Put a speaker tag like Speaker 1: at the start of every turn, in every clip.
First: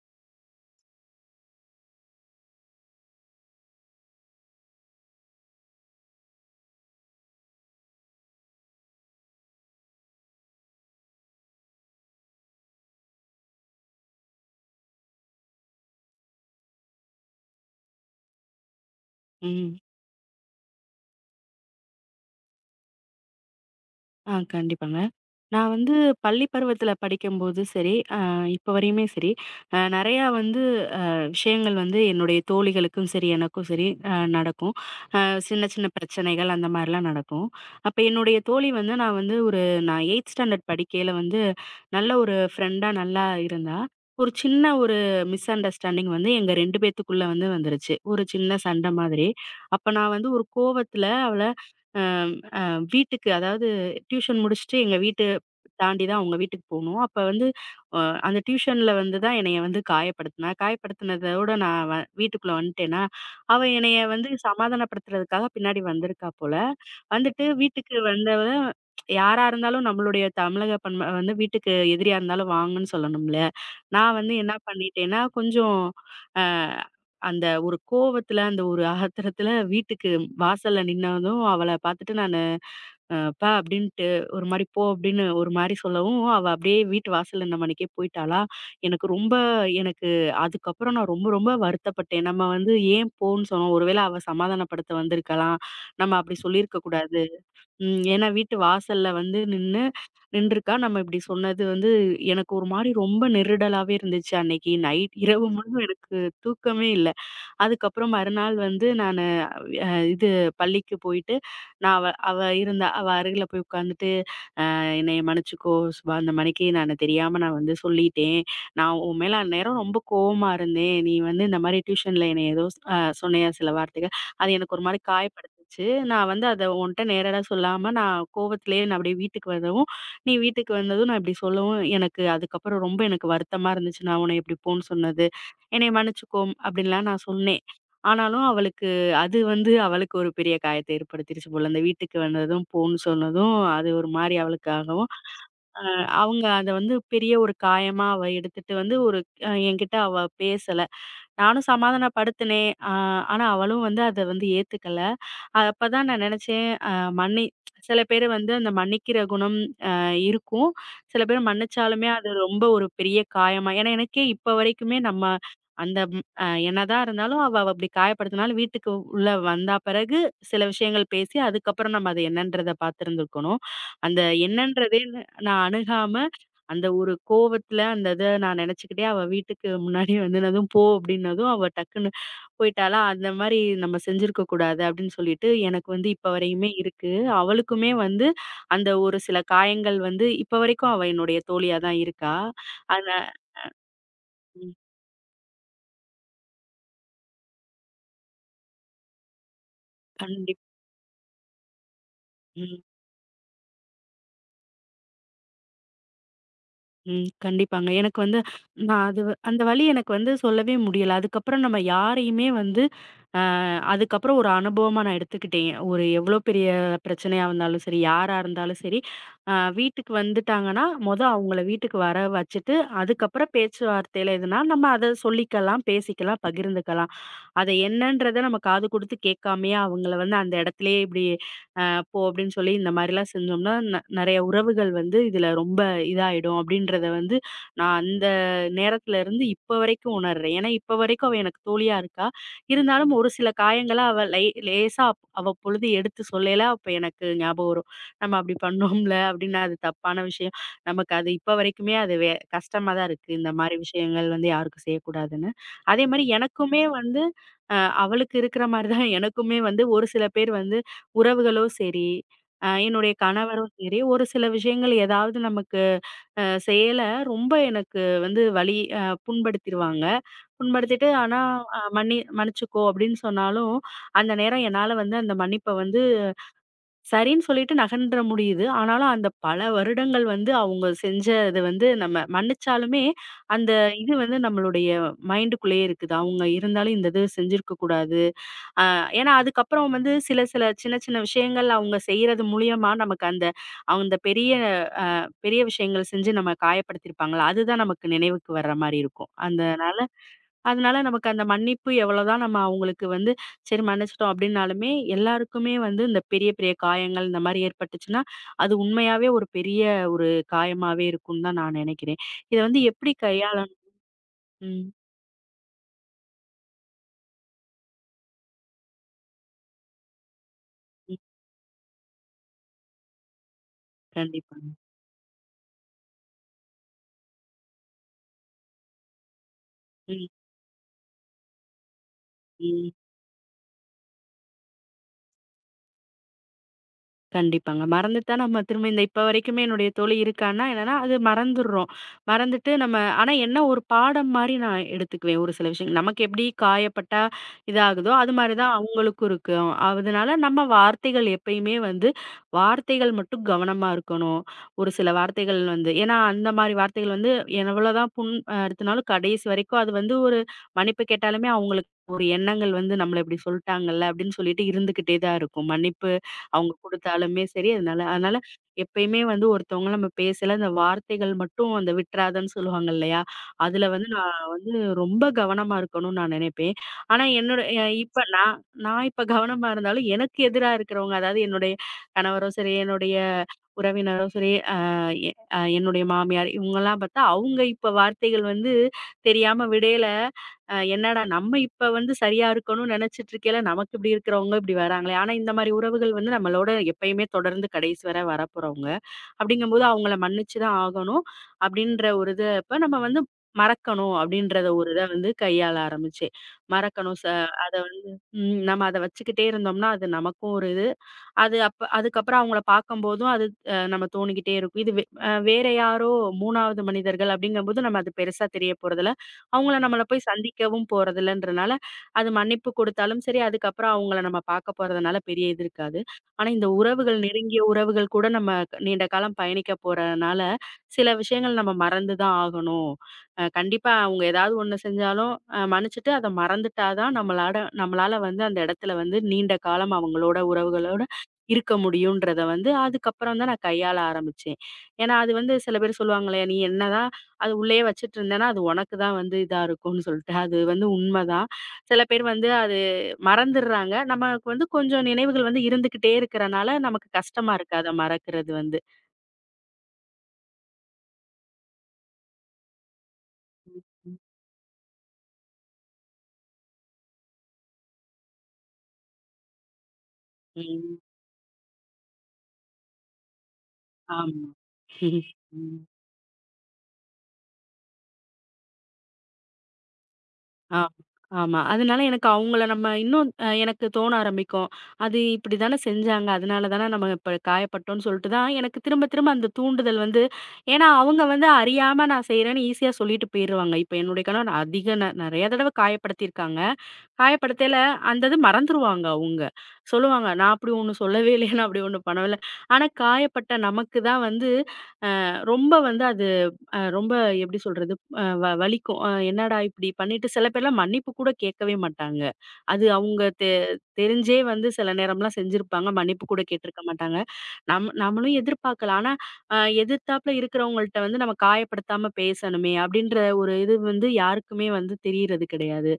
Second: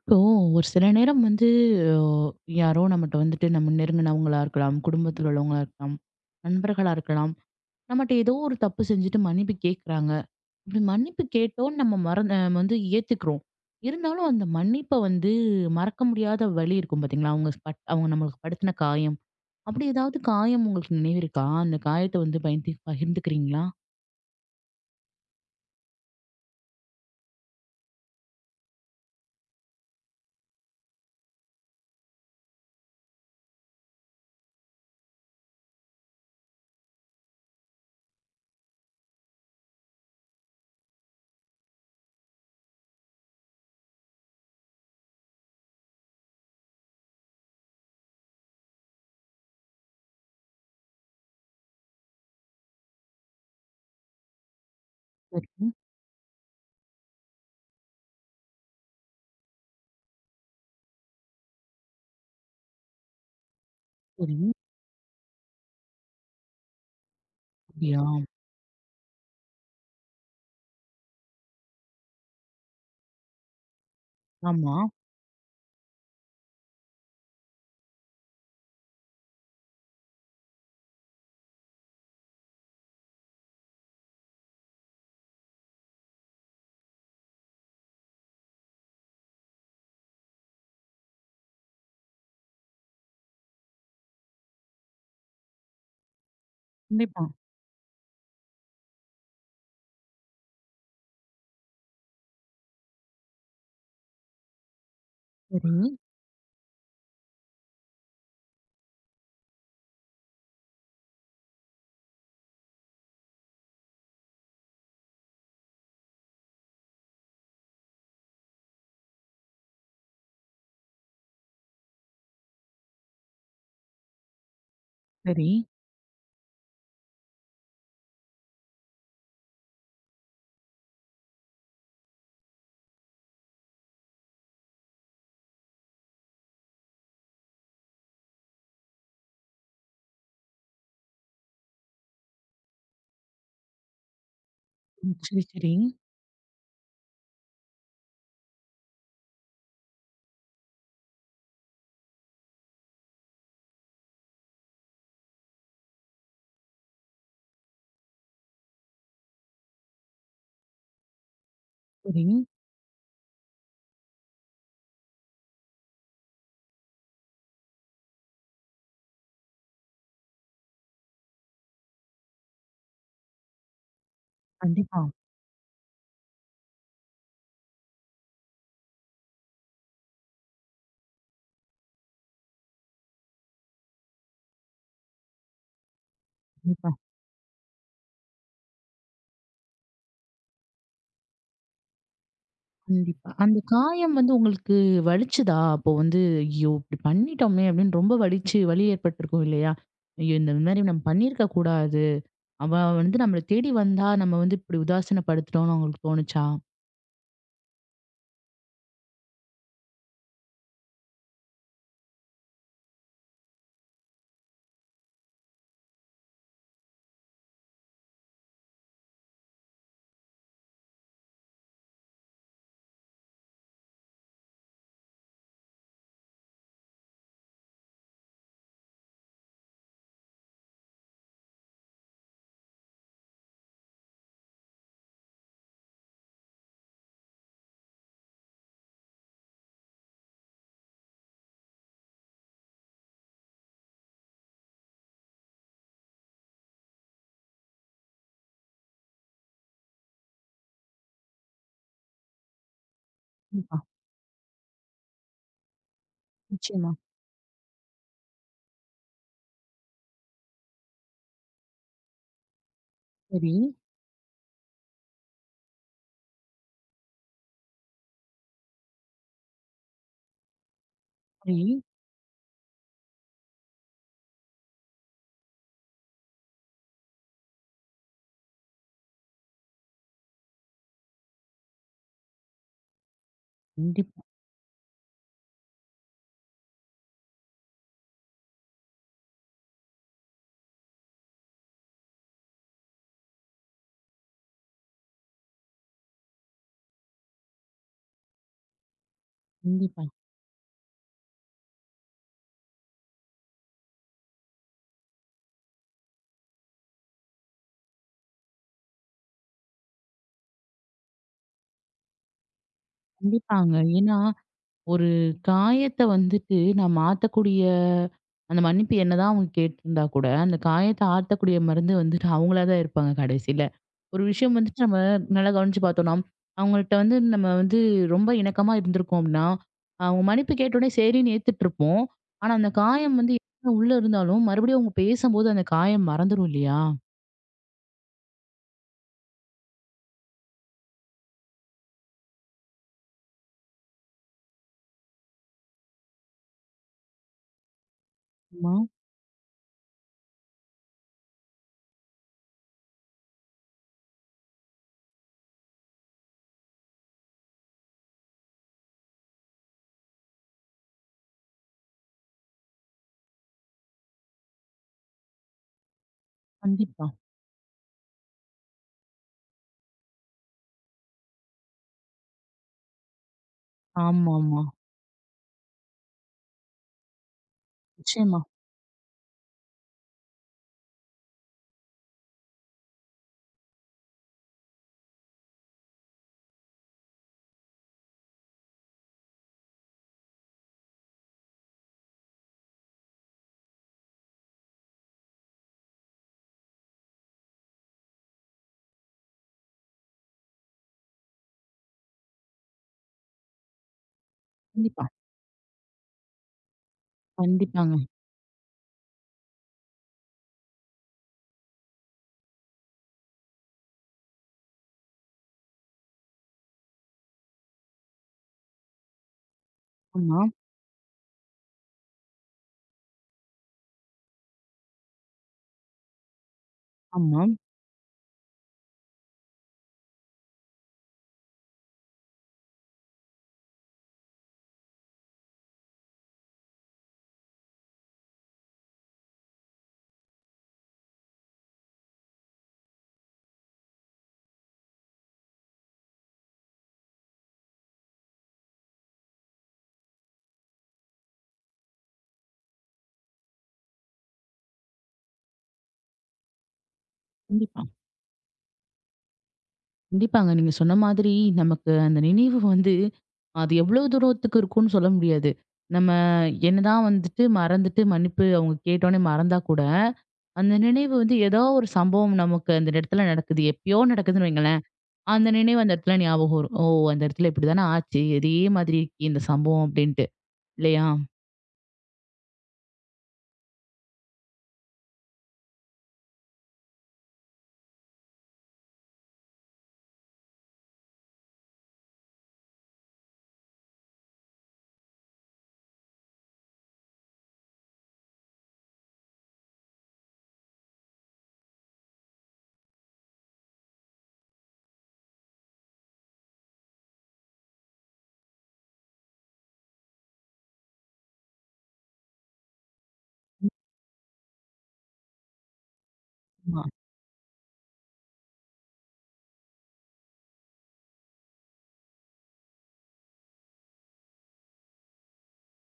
Speaker 1: இப்போ ஒரு சில நேரம் வந்து அ, யாரோ நம்மகிட்ட வந்துட்டு நம்ம நெருங்கினவங்களா இருக்கலாம், குடும்பத்தில் உள்ளவங்களா இருக்கலாம், நண்பர்களா இருக்கலாம். நம்மகிட்ட ஏதோ ஒரு தப்பு செஞ்சுட்டு மன்னிப்பு கேட்குறாங்க. இப்படி மன்னிப்பு கேட்டோன்னு நம்ம மறந்து நம்ம வந்து ஏத்துக்கிறோம். இருந்தாலும் அந்த மன்னிப்பை வந்து மறக்க முடியாத வலி இருக்கும் பார்த்தீங்களா? அவங்க அவங்க நம்மளுக்கு படுத்தின காயம்.
Speaker 2: ம்.
Speaker 1: அப்படி ஏதாவது காயம் உங்களுக்கு நினைவிருக்கா? அந்த காயத்தை வந்து பயந்து பகிர்ந்துக்கிறீங்களா?
Speaker 2: ஆ கண்டிப்பாங்க. நான் வந்து பள்ளி பருவத்தில படிக்கும்போது சரி, இப்போ வரையுமே சரி, நெறையா வந்து விஷயங்கள் வந்து என்னுடைய தோழிகளுக்கும் சரி, எனக்கும் சரி நடக்கும். அ சின்ன சின்ன பிரச்சனைகள் அந்த மாரிலாம் நடக்கும். அப்ப என்னுடைய தோழி வந்து நான் வந்து ஒரு நான் 8த் ஸ்டாண்டர்ட் படிக்கையில வந்து நல்ல ஒரு ஃப்ரெண்டா நல்லா இருந்தா, ஒரு சின்ன ஒரு மிஸ் அண்டர்ஸ்டாண்டிங் வந்து எங்க 2 பேத்துக்குள்ள வந்து வந்துருச்சு. ஒரு சின்ன சண்ட மாதிரி. அப்ப நான் வந்து ஒரு கோவத்தில அவள அ வீட்டுக்கு அதாவது டியூஷன் முடிச்சுட்டு எங்க வீட்டு
Speaker 1: சரி,
Speaker 2: தாண்டி தான் அவங்க வீட்டுக்கு போணும். அப்ப வந்து அ அந்த டியூஷன்ல வந்து தான் என்னைய வந்து காயப்படுத்துனா. காயப்படுத்தினதோட நான் வ வீட்டுக்குள்ள வந்துட்டேனா, அவ என்னைய வந்து
Speaker 1: சரி.
Speaker 2: சமாதானப்படுத்துறதுக்காக பின்னாடி வந்திருக்கா போல. வந்துட்டு வீட்டுக்கு
Speaker 1: அப்படியா?
Speaker 2: வந்தவ யாரா இருந்தாலும் நம்மளுடைய தமிழக பண்ப வந்து வீட்டுக்கு எதிரியா இருந்தாலும் வாங்கன்னு சொல்லணும்ல. நான் வந்து என்ன
Speaker 1: ஆமா.
Speaker 2: பண்ணிட்டேன்னா, கொஞ்சம் அ அந்த ஒரு கோவத்துல, அந்த ஒரு ஆத்திரத்துல வீட்டுக்கு வாசல்ல நின்னதும் அவள பார்த்துட்டு நானு "அப்பா" அப்படின்ட்டு ஒரு மாரி "போ" அப்படின்னு ஒரு மாரி சொல்லவும், அவ அப்படியே வீட்டு வாசல்ல இந்த மணிக்கே போயிட்டாளா? எனக்கு ரொம்ப எனக்கு அதுக்கப்புறம் நான் ரொம்ப ரொம்ப வருத்தப்பட்டேன். நம்ம வந்து ஏன் போன்னு சொன்னோம்? ஒருவேளை அவ சமாதானப்படுத்த வந்திருக்கலாம். நம்ம அப்படி சொல்லியிருக்க கூடாது.
Speaker 1: கண்டிப்பா.
Speaker 2: ம். ஏன்னா வீட்டு வாசல்ல வந்து நின்றுருக்கா. நம்ம இப்படி சொன்னது வந்து எனக்கு ஒரு மாரி ரொம்ப நெருடலாவே இருந்துச்சு. அன்னைக்கு நைட் இரவு முழுவதும்
Speaker 1: சரி,
Speaker 2: எனக்கு தூக்கமே இல்ல. அதுக்கப்புறம் மறுநாள் வந்து நானு அ இது பள்ளிக்கு போயிட்டு நான் அவ அவ இருந்தா அவ அருகில போய் உட்காந்துட்டு என்னைய மன்னிச்சுக்கோ சுபா, இந்த மணிக்கு நானு தெரியாம நான் வந்து சொல்லிட்டேன். நான் உன் மேல அந்நேரம் ரொம்ப கோவமா இருந்தேன். நீ வந்து இந்த மாரி டியூஷன்ல என்னைய ஏதோ சொன்னையா சில வார்த்தைகள். அது எனக்கு ஒரு மாரி
Speaker 1: சரி.
Speaker 2: காயப்படுத்துச்சு. நான் வந்து அத உன்ட்ட நேரடா சொல்லாம நான் கோவத்திலேயே நான் அப்படியே வீட்டுக்கு வரவும், நீ வீட்டுக்கு வந்ததும் நான் இப்படி சொல்லவும் எனக்கு அதுக்கப்புறம் ரொம்ப எனக்கு வருத்தமா இருந்துச்சு. நான் உன்னை இப்படி போன்னு சொன்னது. என்னைய மன்னிச்சுக்கோ அப்படின்லாம் நான் சொன்னேன். ஆனாலும் அவளுக்கு அது வந்து அவளுக்கு ஒரு பெரிய காயத்தை ஏற்படுத்திருச்சு போல. அந்த வீட்டுக்கு வந்ததும், போன்னு சொன்னதும், அது ஒரு மாரி அவளுக்காகவும்,
Speaker 1: ம். சரி, சரி.
Speaker 2: அ அவங்க அத வந்து பெரிய ஒரு காயமா அவ எடுத்துட்டு வந்து ஒரு என்கிட்ட அவ பேசல. நானும் சமாதானப்படுத்தினேன். ஆனா அவளும் வந்து அத வந்து ஏத்துக்கல. அப்பதான் நான் நினைச்சேன், மன்னி சில பேரு வந்து அந்த மன்னிக்கிற குணம் அ இருக்கும். சில பேர் மன்னிச்சாலுமே
Speaker 1: சரி.
Speaker 2: அது ரொம்ப ஒரு பெரிய காயமா ஏன்னா எனக்கே இப்ப வரைக்குமே நம்ம அந்த என்னதான் இருந்தாலும் அவ அப்படி காயப்படுத்தினாலும் வீட்டுக்கு உள்ள வந்தா பிறகு சில விஷயங்கள் பேசி அதுக்கப்புறம் நம்ம அது என்னன்றத பார்த்திருந்துருக்கணும். அந்த என்னன்றதே
Speaker 1: கண்டிப்பா.
Speaker 2: நான் அணுகாம அந்த ஒரு கோவத்துல அந்த இத நான் நினைச்சுக்கிட்டே அவ வீட்டுக்கு முன்னாடி வந்துனதும், "போ" அப்படின்னதும் அவ டக்குன்னு போயிட்டாளா! அந்த மாரி நம்ம செஞ்சிருக்க கூடாது அப்படின்னு சொல்லிட்டு, எனக்கு வந்து இப்ப வரையுமே
Speaker 1: கண்டிப்பா,
Speaker 2: இருக்கு. அவளுக்குமே வந்து அந்த ஒரு சில காயங்கள் வந்து இப்ப வரைக்கும் அவ என்னுடைய தோழியா தான் இருக்கா. ஆனா
Speaker 1: கண்டிப்பா. அந்த காயம் வந்து
Speaker 2: ம்.
Speaker 1: உங்களுக்கு வலிச்சுதா? அப்போ வந்து, "ஐயோ! இப்படி பண்ணிட்டோமே!" அப்படின்னு ரொம்ப வலிச்சு வலி ஏற்பட்டிருக்கும் இல்லையா? "ஐயோ! இந்த
Speaker 2: கண்டிப்
Speaker 1: மாரி நம்ம பண்ணியிருக்க கூடாது. அவ
Speaker 2: ம்.
Speaker 1: வந்து நம்மள தேடி வந்தா, நம்ம வந்து இப்படி உதாசீனப்படுத்திட்டோம்ன்னு" அவங்களுக்கு தோணுச்சா?
Speaker 2: ம். கண்டிப்பாங்க. எனக்கு வந்து நான் அந்த வலி எனக்கு வந்து சொல்லவே முடியல. அதுக்கப்புறம் நம்ம யாரையுமே வந்து அதுக்கப்புறம் ஒரு அனுபவமா நான் எடுத்துக்கிட்டேன். ஒரு எவ்ளோ பெரிய பிரச்சனையா இருந்தாலும் சரி, யாரா இருந்தாலும் சரி, வீட்டுக்கு வந்துட்டாங்கன்னா, மொத அவங்கள வீட்டுக்கு வர வச்சுட்டு, அதுக்கப்புறம் பேச்சுவார்த்தையில எதுனா நம்ம அத சொல்லிக்கலாம், பேசிக்கலாம், பகிர்ந்துக்கலாம். அது என்னன்றத நம்ம காது குடுத்து கேட்காமயே அவங்கள வந்து அந்த இடத்துலயே இப்படி அ போ அப்படின்னு சொல்லி இந்த மாரிலாம் செஞ்சோம்னா, நெறைய உறவுகள் வந்து இதுல ரொம்ப இதாயிடும் அப்படின்றத வந்து நான் அந்த நேரத்துல இருந்து இப்ப வரைக்கும் உணர்றேன். ஏன்னா இப்ப வரைக்கும் அவ எனக்கு தோழியா இருக்கா. இருந்தாலும் ஒரு சில காயங்கள அவ லை லேசா அவ பொழுது எடுத்து சொல்லயில அப்ப எனக்கு ஞாபகம் வரும். நம்ம அப்படி பண்ணோம்ல அப்படின்னு அது தப்பான விஷயம். நமக்கு அது இப்ப வரைக்குமே அது வே கஷ்டமா தான் இருக்கு. இந்த
Speaker 1: கண்டிப்பா.
Speaker 2: மாரி விஷயங்கள் வந்து யாருக்கும் செய்யக்கூடாதுன்னு. அதே மாரி எனக்குமே
Speaker 1: நிச்சயமா.
Speaker 2: வந்து அ அவளுக்கு இருக்கிற மாரி தான் எனக்குமே வந்து ஒரு சில பேர் வந்து உறவுகளோ சரி, என்னுடைய
Speaker 1: சரி.
Speaker 2: கணவரும் சரி, ஒரு சில விஷயங்கள் ஏதாவது நமக்கு செய்யல ரொம்ப எனக்கு வந்து வலி புண்படுத்திருவாங்க. புண்படுத்திட்டு ஆனா
Speaker 1: சரி.
Speaker 2: மன்னிச்சுக்கோ அப்படின்னு சொன்னாலும், அந்த நேரம் என்னால வந்து அந்த மன்னிப்ப வந்து சரின்னு சொல்லிட்டு நகன்ற முடியுது. ஆனாலும் அந்த பல வருடங்கள் வந்து அவங்க செஞ்சது வந்து நம்ம மன்னிச்சாலுமே, அந்த இது
Speaker 1: கண்டிப்பா,
Speaker 2: வந்து நம்மளுடைய மைண்டுக்குள்ளேயே இருக்குது. அவங்க இருந்தாலும் இந்த இது செஞ்சிருக்க கூடாது. அ ஏன்னா, அதுக்கப்புறம் வந்து சில சில சின்ன சின்ன விஷயங்கள் அவங்க செய்றது மூலியமா நமக்கு அந்த அந்த பெரிய பெரிய விஷயங்கள் செஞ்சு நம்ம காயப்படுத்தியிருப்பாங்கல்ல, அதுதான் நமக்கு நினைவுக்கு வர்ற மாரி இருக்கும். அதனால
Speaker 1: கண்டிப்பா,
Speaker 2: அதனால நமக்கு அந்த மன்னிப்பு எவ்வளோதான் நம்ம அவங்களுக்கு வந்து சரி மன்னிச்சுட்டோம் அப்டின்னாலுமே, எல்லாருக்குமே வந்து இந்த பெரிய பெரிய காயங்கள் இந்த மாரி ஏற்பட்டுச்சுன்னா, அது உண்மையாவே ஒரு பெரிய ஒரு காயமாவே இருக்கும்னு தான் நான் நெனைக்கிறேன். இத வந்து எப்டி கையாளணும்.
Speaker 1: கண்டிப்பாங்க. ஏன்னா
Speaker 2: ம்.
Speaker 1: ஒரு காயத்த வந்துட்டு நான் மாத்தக்கூடிய அந்த மன்னிப்பு என்னதான் அவங்க கேட்டிருந்தா கூட, அந்த காயத்த ஆத்தக்கூடிய மருந்து வந்துட்டு அவங்களா தான் இருப்பாங்க கடைசியில. ஒரு விஷயம்
Speaker 2: கண்டிப்பாங்க.
Speaker 1: வந்துட்டு நம்ம நல்லா கவனிச்சு பார்த்தோம்னா, அவங்கள்ட்ட வந்து நம்ம வந்து ரொம்ப இணக்கமா இருந்திருக்கோம் அப்படின்னா, அவங்க
Speaker 2: ம்,
Speaker 1: மன்னிப்பு கேட்டோனே சரின்னு ஏத்துட்டு இருப்போம். ஆனா அந்த
Speaker 2: ம்.
Speaker 1: காயம் வந்து என்ன உள்ள இருந்தாலும், மறுபடியும் அவங்க பேசும்போது அந்த காயம் மறந்துரும் இல்லையா?
Speaker 2: கண்டிப்பாங்க. மறந்துட்டா நம்ம திரும்ப இந்த இப்ப வரைக்குமே என்னுடைய தோழி இருக்கான்னா, என்னன்னா அது மறந்துர்றோம். மறந்துட்டு நம்ம ஆனா என்ன ஒரு பாடம் மாரி நான் எடுத்துக்குவேன் ஒரு சில விஷயங்கள். நமக்கு எப்படி காயப்பட்டா இதாகுதோ, அது மாரி தான்
Speaker 1: ஆமா,
Speaker 2: அவங்களுக்கும் இருக்கும். அதனால நம்ம வார்த்தைகள் எப்பயுமே வந்து வார்த்தைகள் மட்டும் கவனமா இருக்கணும். ஒரு சில வார்த்தைகள் வந்து ஏன்னா அந்த மாரி வார்த்தைகள் வந்து எவ்வளோதான் புண் அறுத்துனாலும் கடைசி வரைக்கும் அது வந்து ஒரு மன்னிப்பு கேட்டாலுமே அவங்களுக்கு ஒரு எண்ணங்கள் வந்து நம்மள இப்படி சொல்ட்டாங்கல்ல அப்படின்னு சொல்லிட்டு இருந்துகிட்டே தான் இருக்கும். மன்னிப்பு அவங்க
Speaker 1: கண்டிப்பா.
Speaker 2: குடுத்தாலுமே சரி. அதனால அதனால எப்பயுமே வந்து ஒருத்தவங்கள நம்ம பேசல, அந்த வார்த்தைகள் மட்டும் அந்த விட்றாதன்னு சொல்லுவாங்க இல்லையா? அதுல வந்து நான்
Speaker 1: ஆமாமா.
Speaker 2: வந்து ரொம்ப கவனமா இருக்கணும்னு நான் நினைப்பேன். ஆனா என்னோட இப்ப
Speaker 1: நிச்சயமா.
Speaker 2: நான் நான் இப்ப கவனமா இருந்தாலும், எனக்கு எதிரா இருக்கிறவங்க, அதாவது என்னுடைய கணவரோ சரி, என்னுடைய உறவினரோ சரி, எ என்னுடைய மாமியார் இவங்கலாம் பார்த்தா, அவங்க இப்ப வார்த்தைகள் வந்து தெரியாம விடையில என்னடா நம்ம இப்ப வந்து சரியா இருக்கணும்னு நினைச்சிட்டு இருக்கையில, நமக்கு இப்படி இருக்கிறவங்க இப்படி வராங்களே! ஆனா இந்த மாரி உறவுகள் வந்து நம்மளோட எப்பயுமே தொடர்ந்து கடைசி வரை வரப்போறவங்க. அப்படிங்கும்போது அவங்கள மன்னிச்சு தான் ஆகணும். அப்படின்ற ஒரு இத அப்ப நம்ம வந்து மறக்கணும் அப்படின்றத ஒரு இத
Speaker 1: கண்டிப்பா.
Speaker 2: வந்து கையாள ஆரம்பிச்சேன். மறக்கணும் அத
Speaker 1: கண்டிப்பாங்க.
Speaker 2: வந்து ம் நம்ம அத வச்சுக்கிட்டே இருந்தோம்னா, அது நமக்கும் ஒரு இது, அது அப்ப அதுக்கப்புறம் அவங்கள பார்க்கும்போதும் அது நம்ம தோணிக்கிட்டே இருக்கும். இது வே வேற யாரோ 3வது மனிதர்கள் அப்படிங்கும்போது நம்ம அது பெருசா தெரிய போறதில்ல. அவங்கள நம்மள போய்
Speaker 1: ஆமா,
Speaker 2: சந்திக்கவும் போறதில்லன்றனால, அது மன்னிப்பு கொடுத்தாலும் சரி, அதுக்கப்புறம் அவங்கள நம்ம பார்க்க போறதுனால பெரிய இது இருக்காது. ஆனா இந்த உறவுகள்,
Speaker 1: ஆமா.
Speaker 2: நெருங்கிய உறவுகள் கூட நம்ம நீண்ட காலம் பயணிக்க போறதுனால, சில விஷயங்கள் நம்ம மறந்து தான் ஆகணும். கண்டிப்பா அவங்க ஏதாவது ஒண்ணு செஞ்சாலும் மன்னிச்சுட்டு அத மறந்துட்டா தான் நம்மளாட நம்மளால வந்து அந்த இடத்துல வந்து நீண்ட காலம் அவங்களோட உறவுகளோட இருக்க முடியும்ன்றத வந்து அதுக்கப்புறம் தான் நான் கையாள ஆரம்பிச்சேன். ஏன்னா, அது வந்து சில பேர் சொல்லுவாங்களே, "நீ என்னதான் அது உள்ளேயே வச்சுட்டு இருந்தேன்னா, அது உனக்கு தான் வந்து இதா இருக்கும்னு" சொல்லிட்டு. அது வந்து உண்மதான். சில பேர் வந்து அது மறந்துடுறாங்க. நமக்கு வந்து கொஞ்சம் நினைவுகள் வந்து இருந்துகிட்டே இருக்கறனால, நமக்கு கஷ்டமா இருக்கு
Speaker 1: கண்டிப்பா.
Speaker 2: அத மறக்கிறது வந்து.
Speaker 1: கண்டிப்பாங்க. நீங்க சொன்ன மாதிரி நமக்கு அந்த நினைவு வந்து, அது
Speaker 2: ம்,
Speaker 1: எவ்வளவு
Speaker 2: ம்.
Speaker 1: தூரத்துக்கு இருக்கும்னு சொல்ல முடியாது. நம்ம என்னதான் வந்துட்டு மறந்துட்டு மன்னிப்பு அவங்க கேட்டோனே மறந்தா கூட, அந்த
Speaker 2: ம்.
Speaker 1: நினைவு வந்து ஏதோ ஒரு சம்பவம் நமக்கு அந்த இடத்துல நடக்குது. எப்பயோ
Speaker 2: ஆமா.
Speaker 1: நடக்குதுன்னு வைங்களேன். அந்த நினைவு அந்த இடத்துல ஞாபகம் வரும். ஓ! அந்த இடத்துல இப்படித்தானே ஆச்சு. இதே மாதிரி இருக்கே இந்த சம்பவம் அப்படின்ட்டு.
Speaker 2: ஆ.
Speaker 1: இல்லையா?
Speaker 2: ஆமா. அதனால எனக்கு அவங்கள நம்ம இன்னும் எனக்கு தோண ஆரம்பிக்கும். அது இப்படி தானே செஞ்சாங்க. அதனால தானே நம்ம இப்ப காயப்பட்டோம்ன்னு சொல்லிட்டு தான் எனக்கு திரும்ப திரும்ப அந்த தூண்டுதல் வந்து ஏன்னா அவங்க வந்து அறியாம நான் செய்றேன்னு ஈஸியா சொல்லிட்டு போயிருவாங்க. இப்ப என்னுடைய கணவர் அதிக நெறைய தடவ காயப்படுத்தியிருக்காங்க. காயப்படுத்தையில அந்த இது மறந்துருவாங்க அவங்க. சொல்லுவாங்க, "நான் அப்படி ஒண்ணு சொல்லவே இல்லையே, நான் அப்படி ஒண்ணு பண்ணவே இல்ல." ஆனா காயப்பட்ட நமக்கு தான் வந்து ரொம்ப வந்து அது ரொம்ப எப்படி சொல்றது? அ வ வலிக்கும். என்னடா இப்படி பண்ணிட்டு சில பேர்லாம் மன்னிப்பு கூட கேட்கவே மாட்டாங்க. அது அவங்க தெரிஞ்சே வந்து சில நேரம்லாம் செஞ்சிருப்பாங்க. மன்னிப்பு கூட கேட்டிருக்க
Speaker 1: ஆமா.
Speaker 2: மாட்டாங்க. நம்மளும் எதிர்பார்க்கலாம். ஆனா, அ எதிர்த்தாப்புல இருக்கிறவங்கள்ட்ட வந்து நம்ம காயப்படுத்தாம பேசணுமே! அப்பிடின்ற ஒரு இது வந்து யாருக்குமே வந்து தெரியறது கிடையாது.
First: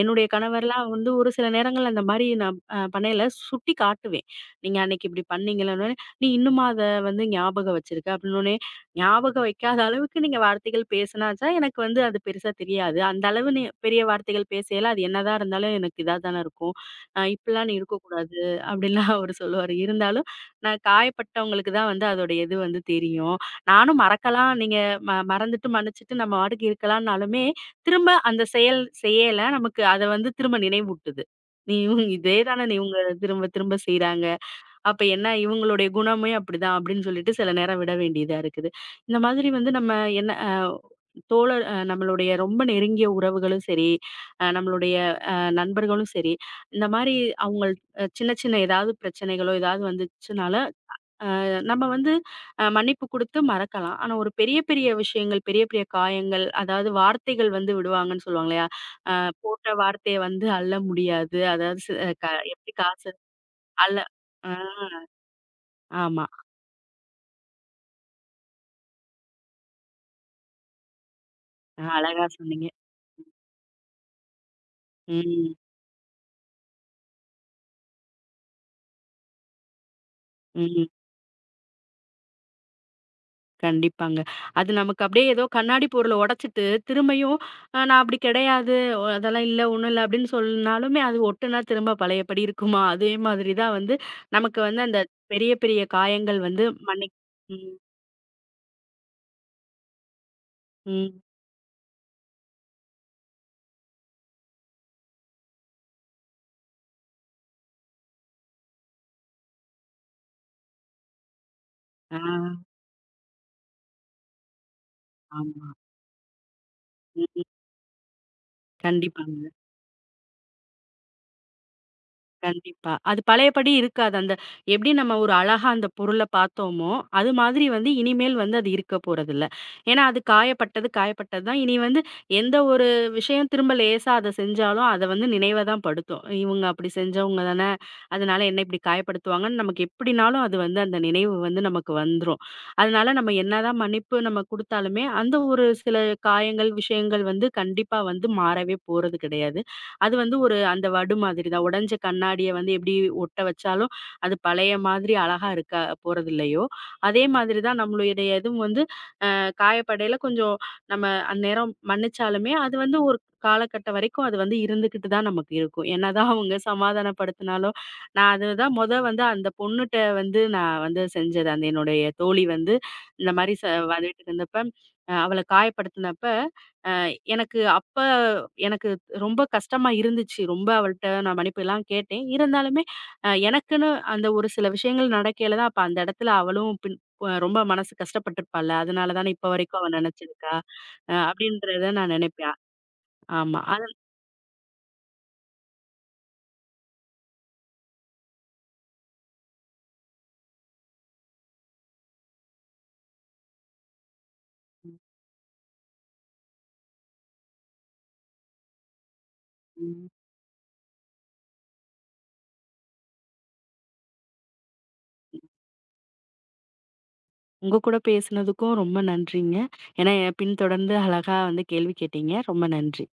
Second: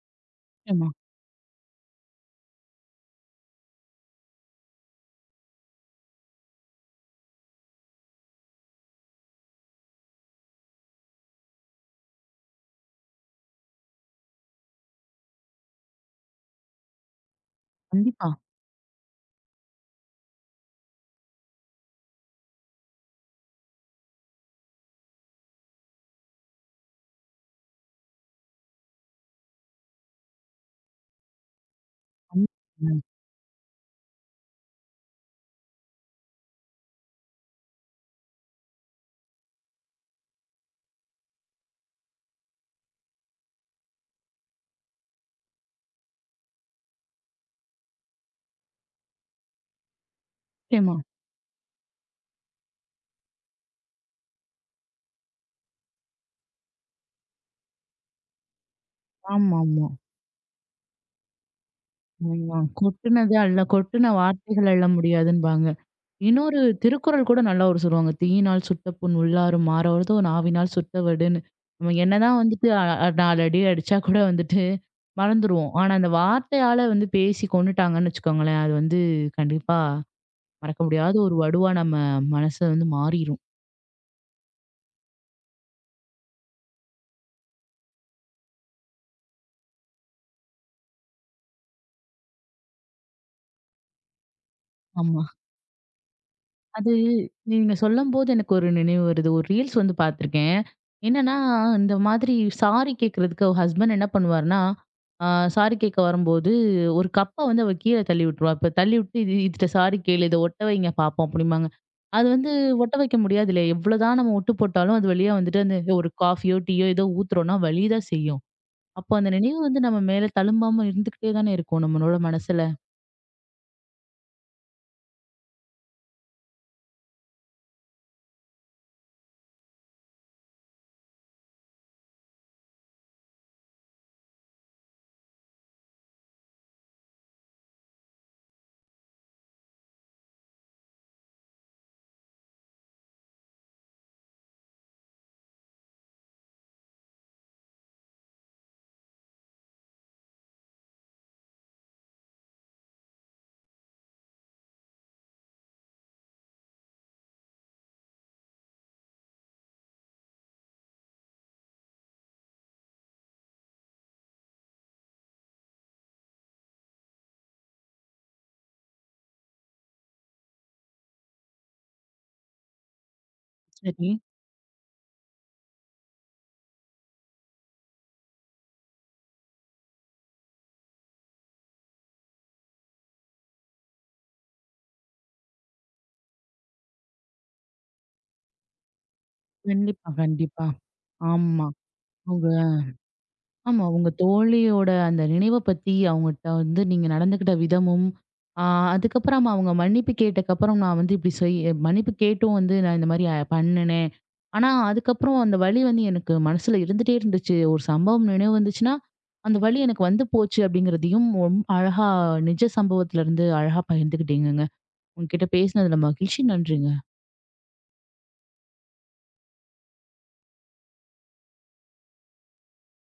Speaker 2: என்னுடைய
Speaker 1: நிச்சயமா.
Speaker 2: கணவர்லாம் வந்து ஒரு சில நேரங்கள்ல அந்தமாரி நான் பண்ணயில சுட்டி காட்டுவேன். நீங்க அன்னக்கி இப்பிடி பண்ணீங்களேன்னோனே, நீ இன்னுமா அத வந்து ஞாபகம் வச்சிருக்க அப்பிடின்னோனே, ஞாபகம் வைக்காத அளவுக்கு நீங்க வார்த்தைகள் பேசினாச்சா, எனக்கு வந்து அது பெருசா தெரியாது. அந்த அளவு நீ பெரிய வார்த்தைகள் பேசயில அது என்னதான் இருந்தாலும் எனக்கு இதா தானே இருக்கும். இப்படிலாம் நீ
Speaker 1: கண்டிப்பா.
Speaker 2: இருக்கக்கூடாது அப்படிலாம் அவரு சொல்லுவாரு. இருந்தாலும் நான் காயப்பட்டவங்களுக்கு தான் வந்து அதோடைய இது வந்து தெரியும். நானும் மறக்கலாம் நீங்க மறந்துட்டு, மன்னிச்சுட்டு நம்ம பாட்டுக்கு இருக்கலாம்னாலுமே, திரும்ப அந்த செயல் செய்யல நமக்கு அத வந்து திரும்ப நினைவூட்டுது. நீ இவங்க இதே
Speaker 1: கண்
Speaker 2: தானே நீ இவங்க
Speaker 1: ம்.
Speaker 2: திரும்ப திரும்ப செய்றாங்க. அப்ப என்ன இவங்களுடைய குணமே அப்படிதான் அப்படின்னு சொல்லிட்டு சில நேரம் விட வேண்டியதா இருக்குது. இந்த மாதிரி வந்து நம்ம என்ன தோழர் நம்மளுடைய ரொம்ப நெருங்கிய உறவுகளும் சரி, நம்மளுடைய அ நண்பர்களும் சரி, இந்த மாரி அவங்கள் சின்ன சின்ன ஏதாவது பிரச்சனைகளோ, ஏதாவது வந்துச்சுனால
Speaker 1: நிச்சயமா.
Speaker 2: நம்ம வந்து மன்னிப்பு குடுத்து மறக்கலாம். ஆனா ஒரு பெரிய பெரிய விஷயங்கள், பெரிய பெரிய காயங்கள், அதாவது வார்த்தைகள் வந்து விடுவாங்கன்னு சொல்லுவாங்க இல்லையா? அ போட்ட
Speaker 1: ஆமாமா.
Speaker 2: வார்த்தைய வந்து அள்ள முடியாது. அதாவது சி க
Speaker 1: ஆமா. ஆமா.
Speaker 2: எப்படி காசு
Speaker 1: கொட்டுனது அள்ள
Speaker 2: அள்ள
Speaker 1: கொட்டுன
Speaker 2: ஆ
Speaker 1: வார்த்தைகள் அள்ள முடியாதுன்பாங்க.
Speaker 2: ஆமா.
Speaker 1: இன்னொரு திருக்குறள் கூட நல்லா ஒரு சொல்லுவாங்க. "தீயினால் சுட்டப்புண் உள்ளாரும் மாறாவதோ நாவினால் சுட்டவடுன்னு."
Speaker 2: ஆ,
Speaker 1: நம்ம
Speaker 2: அழகா
Speaker 1: என்னதான்
Speaker 2: சொன்னீங்க.
Speaker 1: வந்துட்டு அ அ 4 அடி அடிச்சா கூட வந்துட்டு
Speaker 2: ம்,
Speaker 1: மறந்துருவோம். ஆனா அந்த வார்த்தையால வந்து பேசி கொன்னுட்டாங்கன்னு வச்சுக்கோங்களேன், அது வந்து கண்டிப்பா மறக்க
Speaker 2: ம்.
Speaker 1: முடியாத ஒரு வடுவா நம்ம மனச வந்து மாறிரும்.
Speaker 2: கண்டிப்பாங்க. அது நமக்கு அப்படியே ஏதோ கண்ணாடி பொருள உடைச்சிட்டு, திரும்பியும் நான் அப்படி கிடையாது. அதெல்லாம் இல்ல, ஒண்ணும் இல்ல அப்படின்னு சொன்னாலுமே, அது ஒட்டுனா திரும்ப பழையபடி இருக்குமா? அதே மாதிரி தான் வந்து நமக்கு வந்து அந்த
Speaker 1: ஆமா.
Speaker 2: பெரிய, பெரிய காயங்கள் வந்து
Speaker 1: அது நீங்க
Speaker 2: ம்,
Speaker 1: சொல்லும்போது எனக்கு ஒரு நினைவு வருது. ஒரு ரீல்ஸ் வந்து பார்த்துருக்கேன்.
Speaker 2: ம்.
Speaker 1: என்னன்னா, இந்த மாதிரி சாரி கேட்கறதுக்கு அவ ஹஸ்பண்ட் என்ன பண்ணுவாருன்னா, அ சாரி கேட்க வரும்போது ஒரு கப்ப வந்து அவ கீழ தள்ளி விட்டுருவா. இப்ப தள்ளி விட்டு "இது இதுட்ட சாரி கேளு. இத ஒட்ட வைங்க பாப்போம்" அப்படிம்பாங்க.
Speaker 2: ஆ,
Speaker 1: அது வந்து ஒட்ட வைக்க முடியாதுல்ல. எவ்வளோதான் நம்ம ஒட்டு போட்டாலும் அது வழியா வந்துட்டு
Speaker 2: ஆமா.
Speaker 1: அந்த ஒரு காஃபியோ, டீயோ ஏதோ
Speaker 2: ம்,
Speaker 1: ஊத்துறோம்னா வலி தான் செய்யும். அப்போ அந்த
Speaker 2: கண்டிப்பாங்க.
Speaker 1: நினைவு வந்து நம்ம மேல தழும்பாம இருந்துகிட்டே தானே இருக்கும் நம்மளோட மனசுல.
Speaker 2: கண்டிப்பா. அது பழையபடி இருக்காது. அந்த எப்படி நம்ம ஒரு அழகா அந்த பொருள பார்த்தோமோ, அது மாதிரி வந்து இனிமேல் வந்து அது இருக்க போறதில்ல. ஏன்னா, அது காயப்பட்டது, காயப்பட்டது தான். இனி வந்து எந்த ஒரு விஷயம் திரும்ப லேசா அத செஞ்சாலும், அத வந்து நினைவ தான் படுத்தும். இவங்க அப்படி செஞ்சவங்க தானே, அதனால என்ன இப்படி காயப்படுத்துவாங்கன்னு நமக்கு எப்படினாலும் அது வந்து அந்த நினைவு வந்து நமக்கு வந்துரும். அதனால நம்ம என்னதான் மன்னிப்பு நம்ம குடுத்தாலுமே, அந்த ஒரு சில காயங்கள், விஷயங்கள் வந்து கண்டிப்பா வந்து மாறவே போறது கிடையாது. அது வந்து ஒரு அந்த வடு மாதிரி தான். உடைஞ்ச கண்ணாடிய வந்து எப்படி ஒட்ட வச்சாலும், அது பழைய மாதிரி அழகா இருக்க போறதில்லையோ, அதே மாதிரி தான் நம்மளுடைய இதுவும் வந்து காயப்படையில கொஞ்சம் நம்ம அந்நேரம் மன்னிச்சாலுமே, அது வந்து ஒரு காலகட்டம் வரைக்கும் அது வந்து இருந்துகிட்டு தான் நமக்கு இருக்கும். என்னதான் அவங்க சமாதானப்படுத்தினாலும், நான் அதுதான் மொத வந்து அந்த பொண்ணுட்ட வந்து நான் வந்து செஞ்சது. அந்த என்னுடைய தோழி வந்து இந்த மாரி
Speaker 1: சரி.
Speaker 2: வந்துட்டு இருந்தப்ப, அவள காயப்படுத்தினப்ப எனக்கு அப்ப எனக்கு ரொம்ப கஷ்டமா இருந்துச்சு. ரொம்ப அவள்ட்ட நான் மன்னிப்புலாம் கேட்டேன். இருந்தாலுமே எனக்குன்னு அந்த ஒரு சில விஷயங்கள் நடக்கையில தான் அப்ப அந்த இடத்துல அவளும் ரொம்ப மனசு கஷ்டப்பட்டுருப்பாள்ல. அதனால தானே இப்ப வரைக்கும் அவ
Speaker 1: கண்டிப்பா,
Speaker 2: நினைச்சிருக்கா.
Speaker 1: கண்டிப்பா. ஆமா.
Speaker 2: அப்படின்றத நான்
Speaker 1: அவங்க
Speaker 2: நினைப்பேன். ஆமா.
Speaker 1: ஆமா.
Speaker 2: அது
Speaker 1: உங்க தோழியோட அந்த நினைவ பத்தி அவங்கட்ட வந்து நீங்க நடந்துக்கிட்ட விதமும், ஆ அதுக்கப்புறம் அவங்க மன்னிப்பு கேட்டக்கப்புறம் நான் வந்து இப்டி செய்ய மன்னிப்பு கேட்டும் வந்து நான் இந்த மாரி பண்ணுனேன். ஆனா அதுக்கப்புறம் அந்த வலி வந்து எனக்கு மனசுல இருந்துட்டே இருந்துச்சு. ஒரு சம்பவம் நினைவு வந்துச்சுன்னா, அந்த வலி எனக்கு
Speaker 2: ம்.
Speaker 1: வந்து போச்சு அப்டிங்கிறதையும் அழகா நிஜ சம்பவத்திலருந்து அழகா பகிர்ந்துக்கிட்டீங்கங்க. உங்ககிட்ட பேசினதுல மகிழ்ச்சி. நன்றிங்க.
Speaker 2: உங்க கூட பேசுனதுக்கும் ரொம்ப நன்றிங்க. ஏன்னா பின்தொடர்ந்து அழகா வந்து கேள்வி கேட்டீங்க. ரொம்ப நன்றி.